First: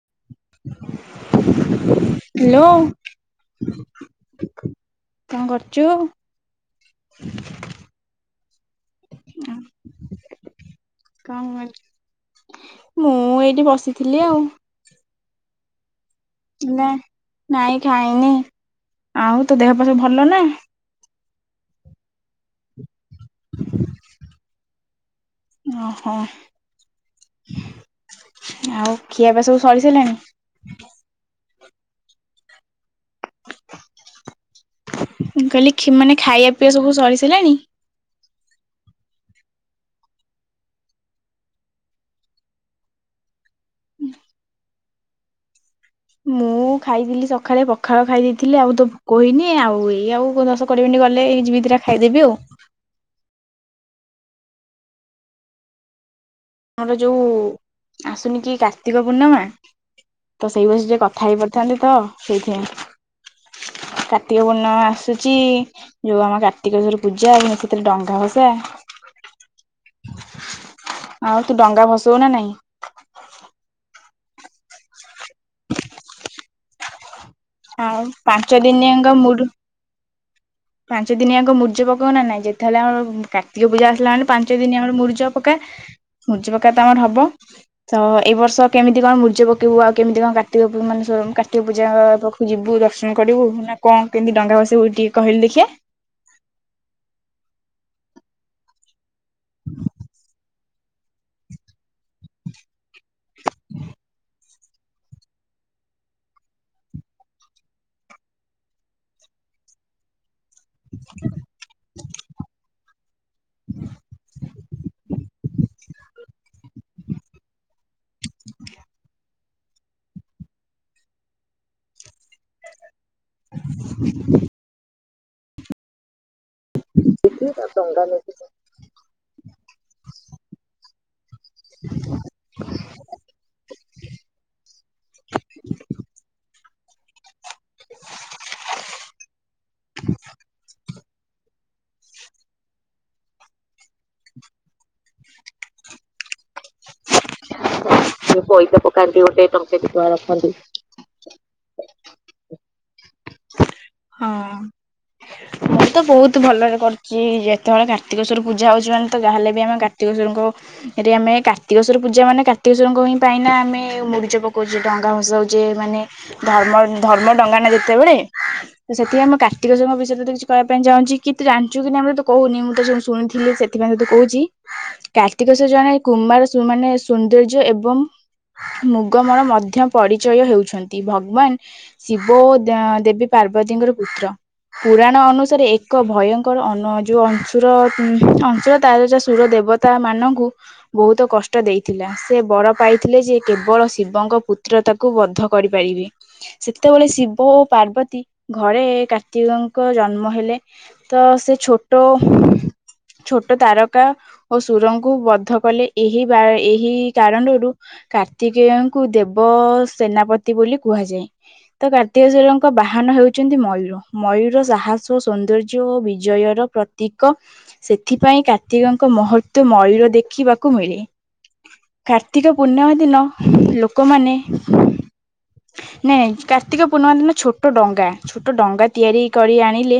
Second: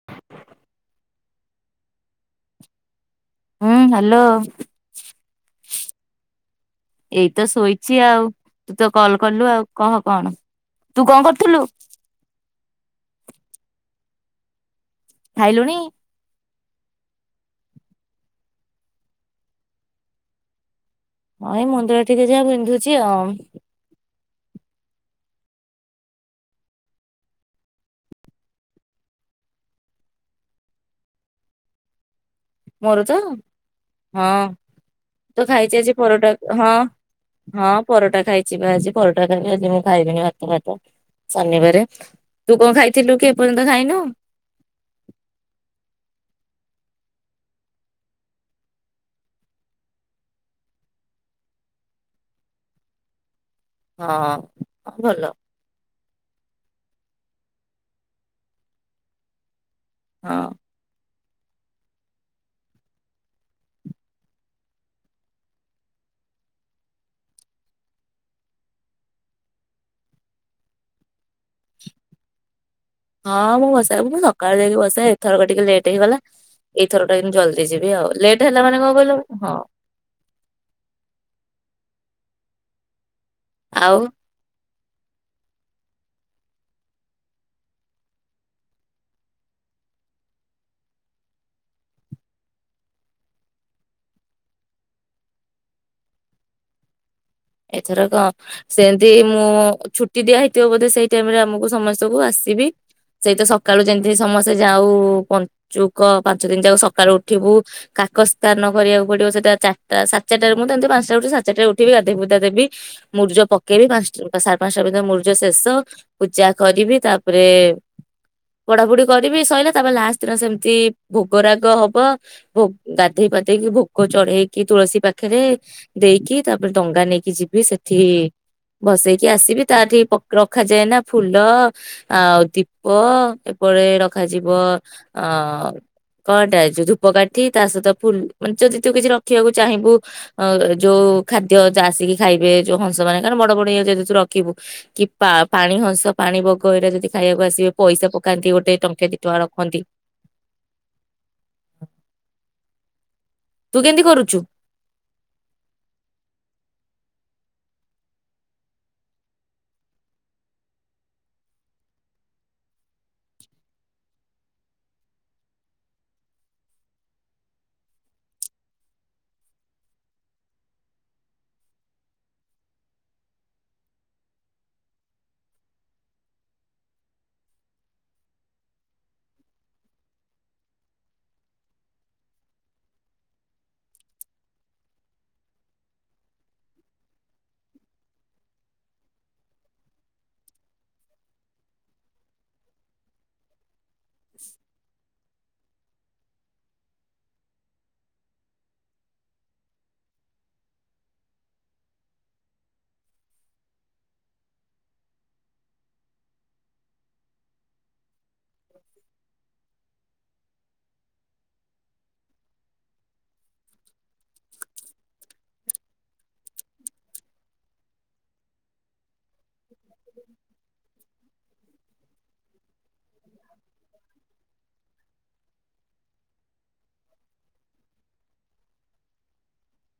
[inaudible] ହୁଁ ହ୍ୟାଲୋ କଣ କରୁଛୁ? ଏଇ ତ ଶୋଇଛି ଆଉ ତୁ ତ କଲ କଲୁ ଆଉ କହ କଣ ତୁ କଣ କରୁଥିଲୁ। ମୁଁ ଏଇଠି ବସିଥିଲି ଆଉ। ଖାଇଲୁଣି। ନା ନାଇଁ ଖାଇନି ଆଉ ତୋ ଦେହ ପାହ ସବୁ ଭଲ ନା। ହଁ ଏଇ ମୁଣ୍ଡ ଟା ଟିକେ ଯା ବିନ୍ଧୁଛି। ତି ଆଉ। ଓହୋ ଆଉ ଖିଆପିଆ ସବୁ ସରି ସାରିଲାଣି। ମୋର ତ ହଁ ତୁ ମୁଁ କହିଲି ଖାଇଛି ଖି ଆଜି ମାନେ ପରଟା ଖାଇବା ହଁ ପିଇବା ସବୁ ସରିସାରିଲାଣି? ହଁ ପରଟା ଖାଇଛି ବା ଆଜି ପରଟା ଖାଇଲି ଆଜି ମୁଁ ଖାଇବିନି ଭାତଫାତ ଶନିବାରେ ତୁ କଣ ଖାଇଥିଲୁ କି ଏ ପର୍ଯ୍ୟନ୍ତ ଖାଇନୁ। ମୁଁ ଖାଇଥିଲି ସକାଳେ ପଖାଳ ଖାଇ ଦେଇେଇଥିଲି ଆଉ ତ ଭୋକ ହେଇନି ଆଉ ଏଇ ଆଉ ଦଶ କୋଡିଏ ମିନିଟ ଗଲେ ଏଇ ଯିବି ଦିଟା ଖାଇଦେବି ଆଉ। ହଁ ଭଲ। ଆମର ଯୋଉ ଆସୁନି କି କାର୍ତ୍ତିକ ପୂର୍ଣ୍ଣମା। ହଁ ତ ସେଇ ବଷ ଯ କଥା। ଖାଇ ପାରିଥାନ୍ତି ତ ସେଇଥିାଇଁ କାର୍ତ୍ତିକ ପୂର୍ଣ୍ଣମା ଆସୁଛି ଯୋଉ ଆମ କାର୍ତ୍ତିକେସ୍ୱର ପୂଜା ଆଉ ସେଥିରେ ଡଙ୍ଗା ଭସା ଆଉ ତୁ ଡଙ୍ଗା ଭସଉ ନା ନାଇଁ। ହଁ ମୁଁ ବସି ତାକୁ ମୁଁ ସକାଳୁ ଯାଇକି ବସିବା ଏଥର ଟିକେ ଲେଟ୍ ହେଇଗଲା ଏଇଥର ଆଉ ପାଞ୍ଚ ଦିନିଆଙ୍କ ମୁ ହଁ ପାଞ୍ଚ ଦିନିଆଙ୍କ ମୁର୍ଯ୍ୟ ପ କଣ ନାଁ ଯେ ଥାଥିଲା କାର୍ତିକ ପୂଜା ଆଉ ଆସିଲ ମାନେ ପାଞ୍ଚ ଦିନ ଆମର ମୂର୍ଜ ପକା ମୂର୍ଜ ପକା ତ ଆମର ହବ ତ ଏଇ ବର୍ଷ କେମିତି କଣ ମୂର୍ଜ ପକେଇବୁ ଆଉ କେମିତି କଣ କାର୍ତ୍ତିକ ମାନେ କାର୍ତ୍ତିକ ପୂଜା ଯିବୁ ଦର୍ଶନ କରିବୁ ନା କଣ କେମିତି ଡଙ୍ଗା ବସେଇିବୁ ଟିକେ କହିଲେ ଦେଖେ। ଏଥର କଣ ସେ ଦ ମୁଁ ଛୁଟି ଦିଆ ହେଇଛି। ଦ ବୋଧେ ସେଇ ଟାଇମ ରେ ଆମକୁ ସମସ୍ତଙ୍କୁ ଆସିବି। ସେଇ ତ ସକାଳୁ ଯେମିତି ସମସ୍ତେ ଯାଉ ପଞ୍ଚୁକ ପାଞ୍ଚ ଦିନ ଯାଉ ସକାଳୁ ଉଠିବୁ କାକ ସ୍ଥାନ କରିବାକୁ ପଡିବ ସେଟା ଚାରିଟା ସାତ ଚାରଟାରେ ମୁଁମି ପାଞ୍ଚଟା ଉଠିାତଟାରେ ଉିବି ଦେବି ମୂଜ ପକେଇବି ପାଞ୍ଚଟା ସାଢେ ପାଞ୍ଚଟା ଭିତ ମୂର୍ଜ ଶେଷ ପୂଜା କରିବି ତାପରେ ପଢାପୋଢି କରିବି ସଇିଲ ତାପରେ ଲାଷ୍ଟ ଦିନ ସେମିତି ଭୋଗରାଗ ହବ ଭ ଗାଧେଇ ପାଧେଇକି ଭୋକ ଚଢେଇକି ତୁଳସୀ ପାଖ ପାଖରେ ଦେଇକି ଡଙ୍ଗା ନେଇକି ଯିବି ସେଠି ଭସେଇକି ଆସିବି ତାଠି ରଖାଯାଏ ନା ଫୁଲ ଆଉ ଦୀପ ଏପଟେ ରଖାଯିବ ଅ କଣଟା ଯୋ ପ ତା ସହିତ ଫୁଲାନେ ଯଦି ତୁ କିଛି ରଖିବାକୁ ଚାହିଁବୁ ଯୋଉ ଖାଦ ଆସିକି ଖାଇବେ ଯୋଉ ହଂସ ମାନେ କ ବଡ ବଡଇଏଦେୁ ରଖିବୁ କି ପାଣି ହଂସ ପାଣି ବଗ ଏଟା ଯଦି ଖାଇବାକୁ ଆସିବେ ପଇସା ପକାନ୍ତି ଗୋଟେ ପଇସା ଟଙ୍କା ଦି ପକାନ୍ତି ଟଙ୍କା ଗୋଟେ ଟଙ୍କେ ରଖନ୍ତି। ଦି ଟଙ୍କା ରଖନ୍ତି ତୁ କେମିତି କରୁଛୁ? ହଁ ମୁଁ ତ ବହୁତ ଭଲରେ କରି କି ଯେତେବେଳେ କାର୍ତ୍ତିକେଶ୍ୱଵର ପୂଜା ହେଉଛି ମାନେ ତ ତାାହେଲେ ବି ଆମେ କାର୍ତିକେଶ୍ୱରଙ୍କରେ ଆମେ କାର୍ତ୍ତିକ ସ୍ୱଵର ପୂଜା ମାନେ କାର୍ତିକେଶ୍ୱରଙ୍କ ହିଁ ପାଇଁ ନା ଆମେ ମୁରିଚ ପକଉଛେ ଡଙ୍ଗା ଫସାଉଛେ ମାନେ ଧର୍ମ ଧର୍ମ ଡଙ୍ଗା ନା ଯେତେବେଳେ ତ ସେଥିପାଇଁ ଆମେ କାର୍ତ୍ତିକ ସ୍ୱଵରଙ୍କ ବିୟରେତେ କିଛି କହିବା ପାଇଁ ଚାହୁଁଛି କି ତୁ ଜାଣିଛୁ କି ନା ଆମର ତ କହୁନି ମୁଁ ତ ସୁ ଶୁଣିଥିଲି ସେଥିପାଇଁ ତତୁ କହୁଛି କାର୍ତ୍ତିକ ସ୍ୱବର ଜଣେ କୁମାର ମାନେ ସୌନ୍ଦର୍ଯ୍ୟ ଏବଂ ମୁଗମ ମଧ୍ୟ ପରିଚୟ ହେଉଛନ୍ତି ଭଗବାନ ଶିବ ଓ ଦେବୀ ପାର୍ବତୀଙ୍କର ପୁତ୍ର ପୁରାଣ ଅନୁସାରେ ଏକ ଭୟଙ୍କରୁ ଯୋଉ ଅଂଶୁର ଅଂଶୁର ତା ସୁର ଦେବତା ମାନଙ୍କୁ ବହୁତ କଷ୍ଟ ଦେଇଥିଲା ସେ ବଡ ପାଇଥିଲେ ଯେ କେବଳ ଶିବଙ୍କ ପୁତ୍ର ତାକୁ ବଦ୍ଧ କରିପାରିବି ସେତେବେଳେ ଶିବ ଓ ପାର୍ବତୀ ଘରେ କାର୍ତ୍ତିକଙ୍କ ଜନ୍ମ ହେଲେ ତ ସେ ଛୋଟ ଛୋଟ ତାରକା ଓ ସୁରଙ୍କୁ ବଦ୍ଧ କଲେ। ଏହି ବା ଏହି କାରଣରୁ କ ଅତିକେଙ୍କୁ ଦେବ ସେନାପତି ବୋଲି କୁହାଯାଏ ତ କାର୍ତ୍ତିକ ସ୍ୱରଙ୍କ ବାହାନ ହେଉଛନ୍ତି ମୟୂର ମୟୂର ସାହସ ସୌନ୍ଦର୍ଯ୍ୟ ଓ ବିଜୟର ପ୍ରତୀକ ସେଥିପାଇଁ କାର୍ତ୍ତିକଙ୍କ ମହ ତ ମୟୂର ଦେଖିିବା। କ ମିଳେ କାର୍ତ୍ତିକ ପୂର୍ଣ୍ଣିମା ଦିନ ଲୋକମାନେ ନାଇଁ, ନାଇଁ କାର୍ତ୍ତିକ ପୂର୍ଣ୍ଣିମା ଦିନ ଛୋଟ ଡଙ୍ଗା, ଛୋଟ ଡଙ୍ଗା ତିଆରି କରି ଆଣିଲେ,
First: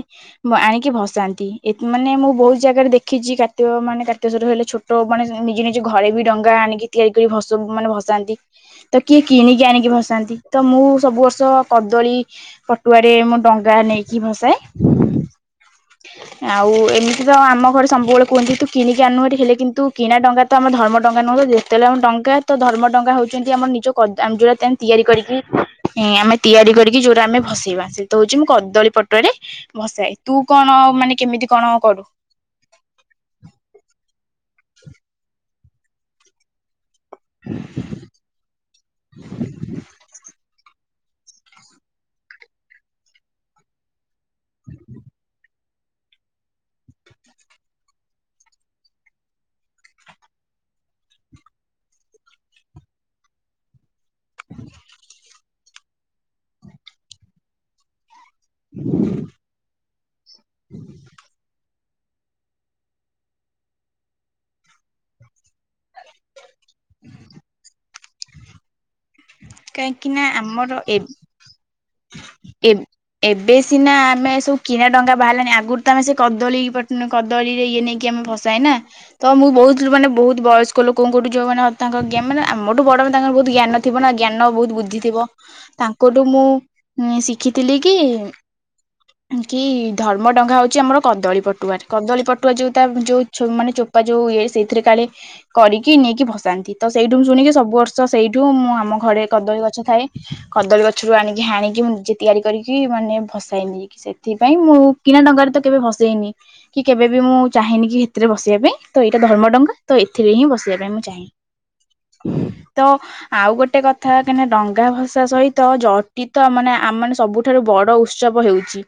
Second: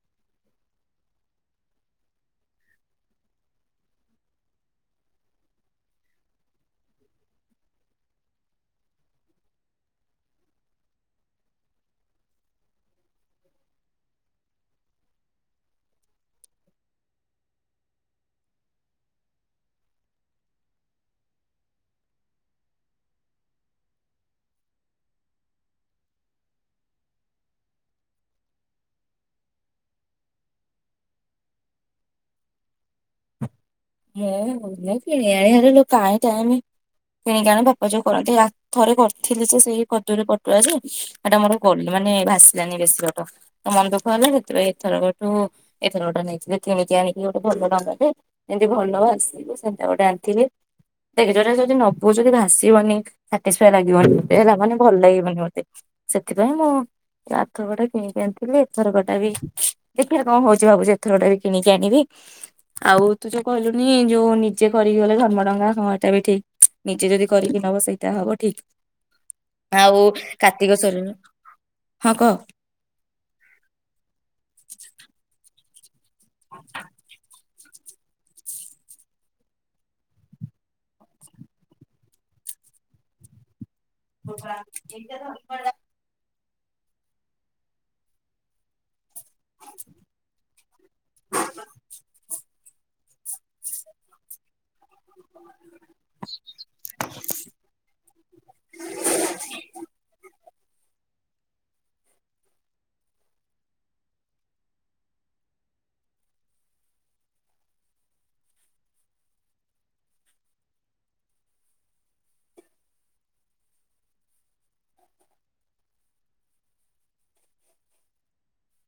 ଆଣିକି ଭସାନ୍ତି, ମାନେ ମୁଁ ବହୁତ ଜାଗାରେ ଦେଖିଛି, କାର୍ତ୍ତିକ ମାନେ କାର୍ତ୍ତିକ ସ୍ୱର ହେଲେ, ଛୋଟ ମାନେ ନିଜ ନିଜ ଘରେ ବି ଡଙ୍ଗା ଆଣିକି ତିଆରି କରି ଭସଉ, ମାନେ ଭସାନ୍ତି, ତ କିଏ କିଣିକି ଆଣିକି ଭସାନ୍ତି, ତ ମୁଁ ସବୁ ବର୍ଷ କଦଳୀ ପଟୁଆରେ ମୁଁ ଡଙ୍ଗା ନେଇକି ଭସାଏ, ଆଉ ଏମିତି ତ ଆମ ଘରେ ସବୁବେଳେ କୁହନ୍ତି, ତୁ କିଣିକି ଆନୁହାରି ହେଲେ, କିନ୍ତୁ କିଣା ଡଙ୍ଗା ତ ଆମର ଧର୍ମଡଙ୍ଗା ନୁହଁ, ଯେତେବେଳେ ଆମ ଡଙ୍ଗା ତ ଧର୍ମ ଡଙ୍ଗା ହଉଛନ୍ତି, ଆମର ନିଜ କ ଯୋଉଟା ଦେନ୍ ତିଆରି କରିକି, ଆମେ ତିଆରି କରିକି ଯୋଉରା ଆମେ ଭସେଇବା ସେଇତ ହଉଛି, ମୁ କଦଳୀ ପଟୁଆରେ ଭସାଏ, ତୁ କଣ ମାନେ କେମିତି କଣ କରୁ? ମୁଁ, କିଣି ଆଣିବି ଭାରି କାଇଁ ଟାଇମି, କିଣିକି ଆଣେ, ବାପା ଯୋଉ କରନ୍ତି, ଆ ଥରେ କରିଥିଲେ, ସେ ସେଇ କଦରୀ ପ ସେଟା ମୋର ଗ ମାନେ ଭାସିଲାନି, ବେଶୀ ବାଟ ମନ ଦୁ ଗଲା, ସେଥିପାଇଁ ଏଥର ଗଠୁ ଏଥରକ ଟା ନେଇଥିଲି, କିଣିକି ଆଣିକି ଗୋଟେ ଭଲ ଡଙ୍ଗା ଟେ ଯେମିତି ଭଲ ଭାସିବ, ସେମିତିଆ ଗୋଟେ ଆଣିଥିଲି, ଦେଖେ, ଯଦି ନବୁ ଯଦି ଭାସିବନି ସାଟିସଫାଏ ଲାଗିବନି। ହେଲା, ମାନେ ଭଲ ଲାଗିବନି ମୋତେ। ସେଥିପାଇଁ ମୁଁ, ଆର ଥରକ ଟା କିଣିିକି ଆଣିଥି ଥିଲି, ଏଥରକଟା ବି ଦେଖିଆ କଣ ହଉଚି, ଭାବୁଚି ଏଥରକ ଟା ବି କିଣିକି ଜାଣିବି, ଆଉ ତୁ ଯୋଉ କହିଲୁନି, ଯୋଉ ନିଜେ କରିକି ଗଲେ, ଧର୍ମଡଙ୍ଗା ହଁ, ଏଟା ବି ଠିକ । ନିଜେ ଯଦି କରିକି ନବା ସେଇ ତା ହବ ଠିକ । କାହିଁକି ନା, ଆମର ଏ ହଁ କହ। ଏବ ଏବେ ସିନା ଆମେ ସବୁ କିଣା ଡଙ୍ଗା ବାହାରିଲାଣି, ଆଗରୁ ତମେ ସେ, କଦଳୀ ପଟୁ କଦଳୀ ଇଏ ନେଇକି ଆମେ ଭସାଏ ନା, ତ ମୁଁ ବହୁତ ମାନେ ବହୁତ ବୟସ୍କ ଲୋକଙ୍କଠୁ ଯୋଉ ମାନେ ତାଙ୍କ ଜ୍ଞା ମାନେ ଆମରଠୁ ବଡ, ମାନେ ତାଙ୍କର ବହୁତ ଜ୍ଞାନ ଥିବ ଥିବ, ଜ୍ଞାନ ବହୁତ ବୁଦ୍ଧି ଥିବ, ତାଙ୍କଠୁ ମୁଁ ମୁଁଇ ଶିଖିଥିଲି, କି କି ଧର୍ମ ଡଙ୍ଗା ହଉଛି, ଆମର କଦଳୀ ପଟୁଆରେ, କଦଳୀ ପଟୁଆ ଯୋଉ ତା ଯୋଉ ମାନେ ଚୋପା ଯୋଉ ଇଏ, ସେ ସେଥିରେ କାଳେ କରିକି ନେଇକି ଭସାନ୍ତି, ତ ସେଇଠୁ ଶୁଣିକି ସବୁ ବର୍ଷ ସେଇଠୁ ମୁଁ, ଆମ। କଦଳୀ ଗଛ ଥାଏ, କଦଳୀ ଗ ଗଛରୁ ଆଣିକି ହାଣିକି ମୁଁ, ନିଜେ ତିଆରି କରିକି ମାନେ ଭସେଇନି, ସେଥିପାଇଁ ମୁଁ କିଣା ଡଙ୍ଗାରେ ତ କେବେ ଭସେଇନି, କି କେବେ ବି ମୁଁ ଚାହେଁନି, କି ସେଥିରେ ଭସେଇବା ପାଇଁ ତ ଏଇଟା ଧର୍ମ ଡଙ୍ଗା ତ ଏଥିରେ ହିଁ ଭସେଇବା ପାଇଁ ମୁଁ ଚାହେଁ, ତ ଆଉ ଗୋଟେ କଥା। କଥା କାହିଁକିନା ଡଙ୍ଗା ଭସା ସହିତ ଜଟିିତ ମାନେ ଆମ ମାନେ ସବୁଠାରୁ ବଡ ଉତ୍ସବ ହେଉଛି,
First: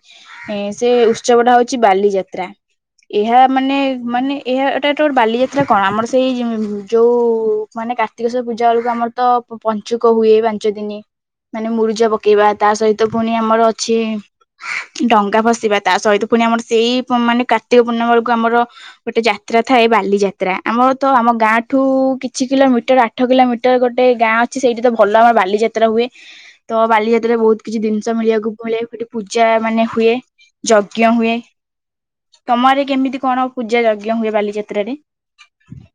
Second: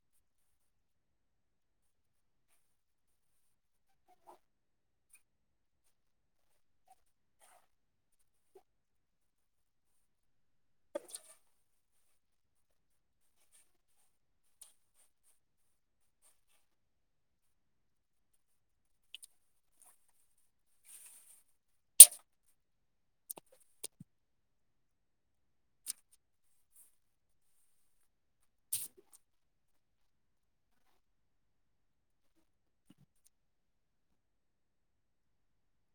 ସେ ଉତ୍ସବଟା ହଉଛି ବାଲିଯାତ୍ରା, ଏହା। ମାନେ, ମାନେ ଏହା ଏଟା ଗୋଟେ ବାଲିଯା କଣ ଆମର ସେଇ ଯୋଉ, ମାନେ କାର୍ତ୍ତିକେସୋର ପୂଜା ବେଳକୁ ଆମର ତ ପ ଞ୍ଚୁକ ହୁଏ, ପାଞ୍ଚ ଦିନି ମାନେ ମୁରୁଜ ପକେଇବା, ତା ସହିତ ପୁଣି ଆମର ଅଛି ଡଙ୍ଗା ଭସିବା, ତା ସହିତ ପୁଣି ଆମର ସେଇ ମାନେ କାର୍ତ୍ତିକ ପୂର୍ଣ୍ଣିମା ବେଳକୁ ଆମର ଗୋଟେ ଯାତ୍ରା ଥାଏ, ବାଲିଯାତ୍ରା ଆମର ତ ଆମ ଗାଁ ଠୁ କିଛି କିଲୋମିଟର ଆଠ କିଲୋମିଟର ଗୋଟେ ଗାଁ ଅ ସେଇଠି ତ ଭଲ ଆମର ବାଲିଯାତ୍ରା ହୁଏ, ତ ବାଲିଯାତ୍ରାରେ ବହୁତ କିଛି ଜିନିଷ ମିଳିବାକୁ ମିଳେ, ସେଠି ପୂଜା ମାନେ ହୁଏ, ଯଜ୍ଞ ହୁଏ, ତମଆରେ କେମିତି କଣ ପୂଜା ଯଜ୍ଞ ହୁଏ, ବାଲିଯାତ୍ରାରେ।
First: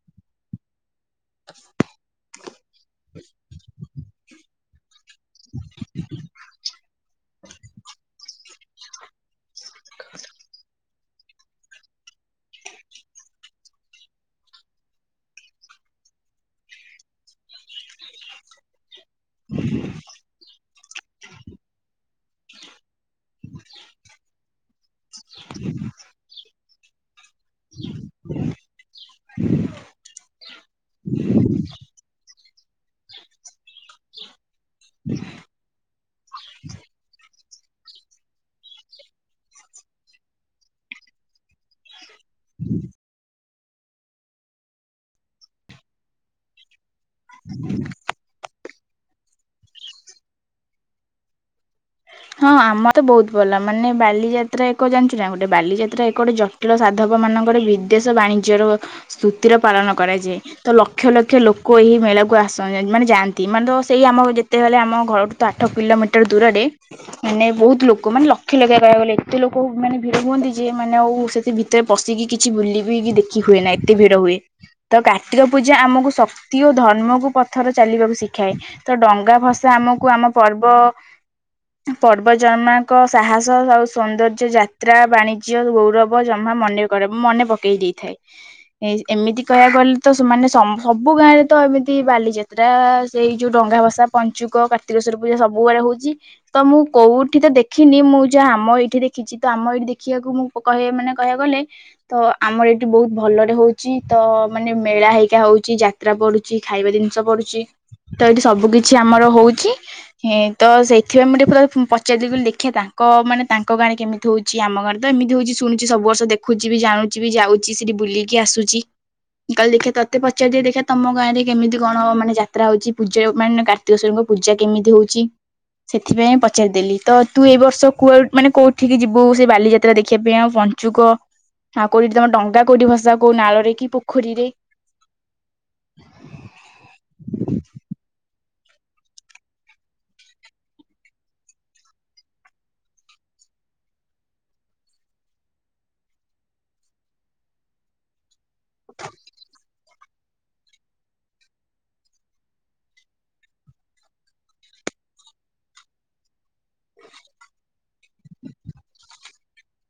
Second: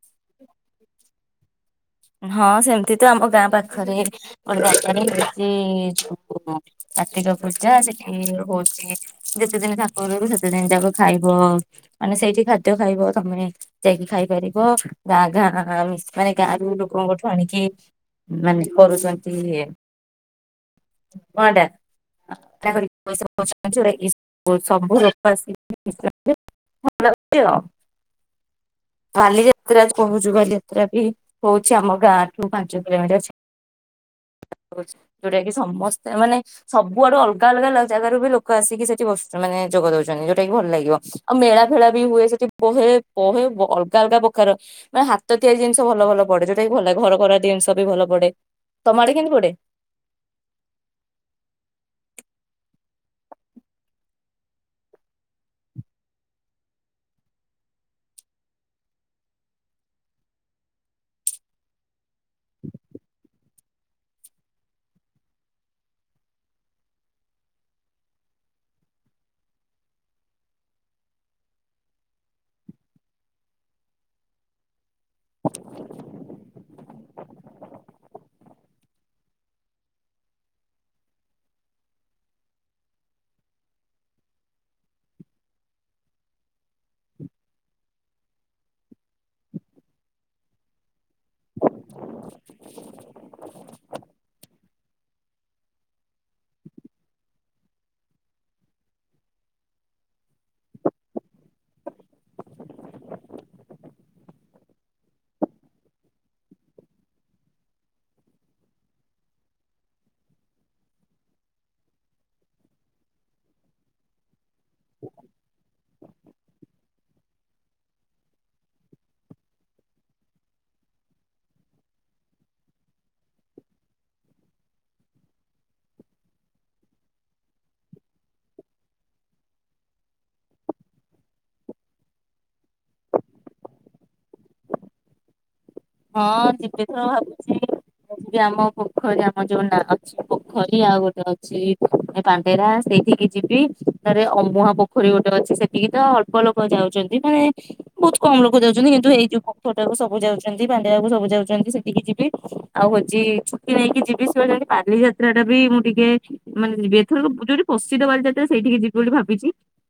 [inaudible] ହ [inaudible] ହଁ, ସେମତି ତ ଆମ ଗାଁ ପାଖରେ ର ବ [inaudible] କାର୍ତ୍ତିକ ପୂଜା ସେଠି ହଉଛି ଯେତେ ଦିନ ଠାକୁୁର ସେତେ ଦିନ ଯାକ ଖାଇବ ମାନେ ସେଇଠି ଖାଦ୍ୟ ଖାଇବ ତମେ ଯାଇକି ଖାଇପାରିବ ଗାଁ ଗାଁ ମାନେ ଗାଁରୁ ଲୋ ଲୋକଙ୍କଠୁ ଆଣିକି ମାନେ କରୁଛନ୍ତି। [inaudible] ମାଟା [unintelligible] ପଇସା। [unintelligible] [unintelligible] ସବୁ ରୋକ ଆସିକ [unintelligible] ହେଲୋ। [unintelligible] ବାଲିଯାତ୍ରା କହୁଛୁ ବାଲିଯାତ୍ରା ବି ହଉଛି ଆମ ଗାଁଠୁ। ଶ ପାଞ୍ଚ [unintelligible] ଯୋଉଟା କି ସମସ୍ତେ ମାନେ ସବୁ ଆଡୁ ଅଲ ଅଲ ଅଲଗାଲଗ ଜାଗ ର ବି ଲୋକ ଆସିକି ସେଠି ମାନେ ଯୋଗ ଦଉଛନ୍ତି ଯଉଟା କି ଭଲ ଲାଗିବ ଆଉ ମେଳା ଫେଳା ବି ହୁଏ। ସେଠି ବହେ ପହେ। ଅଲଗା ଅଲଗା ପ୍ରକାର ମାନ ହାତ ତିରି ଜିନିଷ ଭଲ ଭଲ ପଡେ ଯଉଟାକି ଭଲ ଲାଗେ। ଘର କର ଜିନିଷ ବି ଭଲ ପଡେ ତମ ଆଡେ କେମତି ପଡେ। ହଁ ଆମର ତ ବହୁତ ଭଲ ମାନେ ବାଲିଯାତ୍ରା ଏକ ଜାଣିଛୁ ନା ଗୋଟେ ବାଲିଯାତ୍ରା ଏକ ଗୋଟେ ଜଟିଳ ସାଧକ ମାନଙ୍କର ବିଦେଶ ବାଣିଜ୍ୟର ସ୍ତୁତିର ପାଳନ କରାଯାଏ ତ ଲକ୍ଷ ଲକ୍ଷ ଲୋକ ଏହି ମେଳାକୁ ଆସ ମାନେ ଯାଆନ୍ତି ମାନେ ତ ସେଇ ଆମ ଯେତେବେଳେ ଆମ ଘରଠୁ ତ ଆଠ କିଲୋମିଟର ଦୂରରେ ମାନେ ବହୁତ ଲୋକ ମାନେ ଲକ୍ଷ ଲକ୍ଷ କହିବାକୁ ଗଲେ ଏତେ ଲୋକ ମାନେ ଭିଡ ହୁଅନ୍ତି ଯେ ମାନେ ଆଉ ସେଠି ଭିତରେ ପଶିକି କିଛି ବୁଲି ଦେଖି ହୁଏ ନା ଏତେ ଭିଡ ହୁଏ। ତ କାର୍ତ୍ତିକ ପୂଜା ଆମକୁ ଶକ୍ତି ଓ ଧର୍ମକୁ ପଥର ଚାଲିବାକୁ ଶିଖାଏ। ତ ଡଙ୍ଗା ଫସା ଆମକୁ ଆମ ପର୍ବ। ପର୍ବ ଜନ୍ମାଙ୍କ ସାହସ ଆଉ ସୌନ୍ଦର୍ଯ୍ୟ ଯାତ୍ରା ବାଣିଜ୍ୟ ଗୌରବ ଜମା ମନେ ମନେ ପକେଇ ଦେଇଥାଏ ଏମିତି କହିବାକୁ ଗଲେ ତ ସେମାନେ ସବୁ ଗାଁରେ ତ ଏମିତି ବାଲିଯାତ୍ରା ସେଇ ଯୋଉ ଡଙ୍ଗା ଭସା ପଞ୍ଚୁକ କାର୍ତ୍ତିକେଶ୍ୱଵର ପୂଜା ସବୁ ଗୁଡେ ହଉଛି ତ ମୁଁ କୋଉଠି ତ ଦେଖିନି ମୁଁ ଯାହା ଆମ ଏଇଠି ଦେଖିଛି ତ ଆମ ଏଇଠି ଦେଖିବାକୁ ମୁଁହ ମାନେ କହିବାକୁ ଗଲେ ତ ଆମର ଏଇଠି ବହୁତ ଭଲରେ ହଉଛି ତ ମାନେ ମେଳା ହେଇକା ହଉଛି ଯାତ୍ରା ପଡୁଛି ଖାଇବା ଜିନିଷ ପଡୁଛି ତ ଏଇଠି ସବୁ କିଛି ଆମର ହଉଛି ତ ସେ ସେଥିପାଇଁ ଟିକେ ପୁର ପଚାରିଦେି କହ ଦେଖିବା ତାଙ୍କ ମାନେ ତାଙ୍କ ଗାଁରେ କେମିତି ହଉଛି ଆମ ଗାଁରେ ତ ଏମିତି ହଉଛି ଶୁଣୁଛି ସବୁ ବର୍ଷ ଦେଖୁଛି ବି ଜାୁଛି ବି ଯାଉଛି ସେଠି ବୁଲିକି ଆସୁଛି କାେ ଦେଖିବା ତୋତେ ପଚାରିଦି ଦେଖିବା ତମ ଗାଁରେ କେମିତି କଣ ମାନେ ଯାତ୍ରାଉଛି ପୂଜା ମାନେ କାର୍ତ୍ତିକ ସ୍ୱରୀଙ୍କ ପୂଜା କେମିତି ହେଉଛି। ସେଥିପାଇଁ ପଚାରିଦେଲି ତୁ ଏଇ ବର୍ଷ କୁ ମାନେ କୋଉଠିିକି ଯିବୁ ସେଇ ବାଲିଯାତ୍ରା ଦେଖିବା ପାଇଁ ଆଉ ବଞ୍ଚୁକ ଆଉ କୋଉଠି ତମର ଡଙ୍ଗା କୋଉଠି ଭସା କୋଉ ନାଳରେ କି ପୋଖରୀରେ। ହଁ ଯିବି ତ ଭାବୁଛି। ଯିବି ଆମ ପୋଖରୀ ଆମର ଯୋଉ ନାଁ ଅଛି ପୋଖରୀ ଆଉ ଗୋଟେ ଅଛି ପାଣ୍ଡେରା ସେଇଠିକି ଯିବି ତାରେ ଅମୁହା ପୋଖରୀ ଗୋଟେ ଅଛି ସେଠିକି ତ ଅଳ୍ପ ଲୋକ ଯାଉଛନ୍ତି ମାନେ ବହୁତ କମ ଲୋକ। ଯାଉଛନ୍ତି କିନ୍ତୁ ଏଇଯଉଟାକୁ ବୁ ଯାଉଛି। କୁ ସବୁ ଯାଉଛନ୍ତି ସେଠିକି ଯିବି ଆଉ ହଉଛି ଛୁଟି ନେଇକି ଯିବି ସେ ବାଲିଯାତ୍ରା ଟା ବି ମୁଁ ଟିକେ ମାନେ ଯିବି ଏଥର ଯୋଉଠି ପ୍ରସିଦ୍ଧ ବାଲିଯାତ୍ରା ସେଇଠିକି ଯିବି ବୋଲି ଭାବିଛି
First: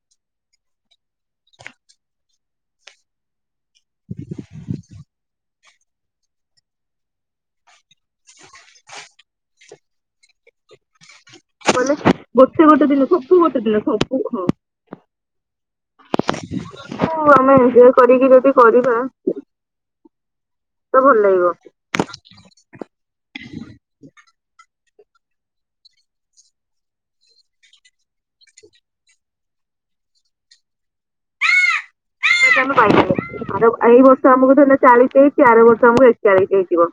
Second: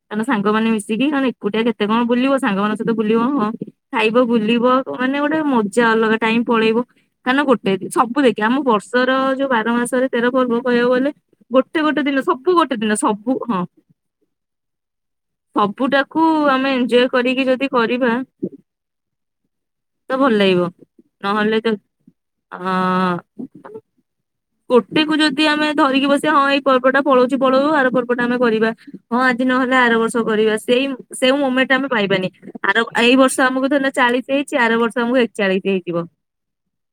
କାରଣ ସାଙ୍ଗମାନୋନ ମିଶିକି କାର ଏକୁଟିଆ କେତେ କଣ ବୁଲିବ ସାଙ୍ଗ ମଙ୍କ ସହିତ ବୁଲିବ ହଁ। ଖାଇବ ବୁଲିବ ମାନେ ଗୋଟେ। ମଜା ଅଲଗା ଟାଇ ପଳେଇ କାଁକ ନା ଗୋଟେ। ସବୁ ଦେଖେ ଆମ ବର୍ଷର ଯୋଉ ବାର ମାସ ତେର ପର୍ବ କହିବା ଗଲେ ଗୋଟେ ମାନେ ଗୋଟେ ଦିନ ସବୁ ଗୋଟେ ଦିନ ସବୁ ଗୋଟେ ହଁ ଦିନ ସବୁ ହଁ। ସବୁଟାକୁ ଆମେ ଏଞଜୟ କୁ କରିକି ଆମେ ଯଦି ଏଞ୍ଜୟ କରିବା। କରିକି ଯଦି କରିବା ତ ଭଲ ଲାଗିବ ତ ଭଲ ଲାଗିବ ନହେଲେ ତ ଅ ଗୋଟେ କୁ ଯଦି ଆମେ ଧରିକି ବସିବା ହଁ ଏଇ ପର୍ବଟା ପଳଉଚି ପଳଉ ଆର ପର୍ବଟା ଆମେ କରିବା ହଁ ଆଜି ନହେଲେ ଆର ବର୍ଷ କରିବା ସେଇ-ସେଇ ମୁମେଣ୍ଟ ଆମେ ପାଇବାନି ବଟ୍ ଆମେ ଆର ଏଇ ବର୍ଷ ଆମକୁ ଧରିନିଅ ଚାଳିଶ ହେଇଛି ଆର ବର୍ଷ ଳିଶି ଆମକୁ ହେଇ ଆର ଏକଚାଳିଶ ବର୍ଷ ହେଇଯିବ। ଆମକୁ ଏକଚାଳିଶି ହେଇଯିବ।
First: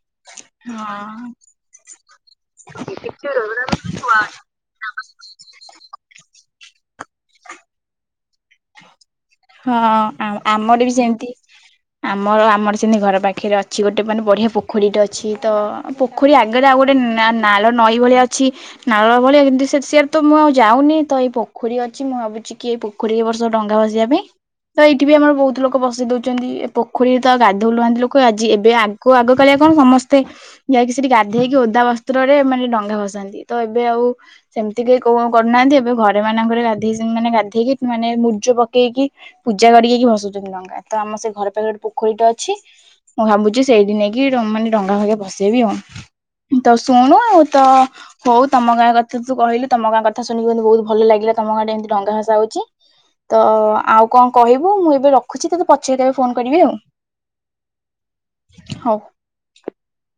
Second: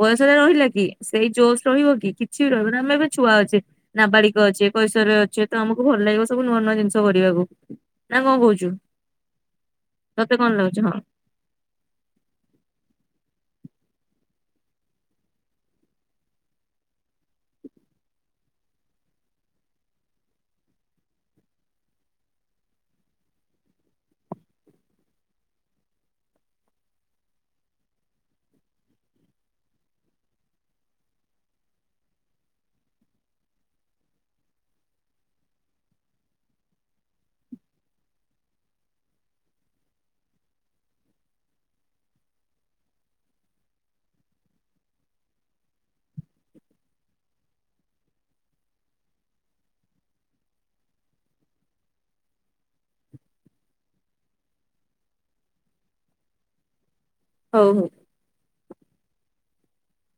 ବୟସଟା ରହିଲା କି ସେଇ ହଁ। ଜୋସ୍ ରହିବ କି‌ କିଛି ବି ରହିବ ନା ଆମେ ଏବେ ଛୁଆ ଅଛେ ନାବାଳିକ ଅଛେ କୈଶୋରରେ ଅଛେ ତ ଆମକୁ ଭଲ ଲାଗିବ ସବୁ ନୂଆ ନୂଆ ଜିନିଷ। ଚାଷ କରିବାକୁ। ନା କଣ କହୁଛୁ? ହଁ ତତେ କଣ ଲାଗୁଛି ଆ-ଆମର ହଁ ବି ସେମିତି। ଆମର ଆମର ସେମିତି ଘର ପାଖରେ ଅଛି ଗୋଟେ ମାନେ ବଢିଆ ପୋଖରୀଟେ ଅଛି ତ ପୋଖରୀ ଆଗରେ ଆଉ ଗୋଟେ ନାଳ ନଈ ଭଳିଆ ଅଛି ନାଳ ଭଳିଆ କିନ୍ତୁ ସେ ସେଆରେ ତ ମୁଁ ଆଉ ଯାଉନି ତ ଏଇ ପୋଖରୀ ଅଛି ମୁଁ ଭାବୁଛି କି ଏଇ ପୋଖରୀରେ ବ ର୍ଷ‌‌ ଡଙ୍ଗା ଭସିବା ପାଇଁ ତ ଏଇଠି ବି ଆମର ବହୁତ ଲୋକ ଭସେଇ ଦଉଛନ୍ତି ଏ ପୋଖରୀରେ ତ ଗାଧଉ ନୁହାନ୍ତି ଲୋକ ଆଜି ଏବେ ଆଗ ଆଗ କାଳିଆ କଣ ସମସ୍ତେ ଯାଇକି ସେଠି ଗାଧେଇକି ଓଦା ବସ୍ତ୍ରରେ ମାନେ ଡଙ୍ଗା ଭସାନ୍ତି ତ ଏବେ ଆଉ ସେମିତି କି କଣ କରୁନାହାନ୍ତି ଏବେ ଘରେ ମାନଙ୍କରେ ଗାଧେଇ ମାନେ ଗାଧେଇକି ମାନେ ମୁଜ ପକେଇକି ପୂଜା କରିକି ଭସୋଉଛନ୍ତି ଡଙ୍ଗା ତ ଆମ ସେ ଘର ପାଖରେ ଗୋଟେ ପୋଖରୀଟେ ଅଛି ମୁଁ ଭାବୁଛି ସେଇଠି ନେଇକି ମାନେ ଡଙ୍ଗା ଭଙ୍ଗା ବସେଇବି ଆଉ ତ ଶୁଣୁ ଆଉ ତ ହଉ ତମ ଗାଁ କଥା ତୁ କହିଲୁ ତମ ଗାଁ କଥା ଶୁଣିକି ବହୁତ ଭଲ ଲାଗିଲା ତମ ଗାଁ ଟେ ଏମିତି ଡଙ୍ଗା ଭସା ହଉଛି। ତ ଆଉ କଣ କହିବୁ ମୁଁ ଏବେ ରଖୁଛି ତୋତେ ପଛରେ କେବେ ଫୋନ କରିବି ଆଉ। ହଉ ହଉ। ହଉ। [inaudible]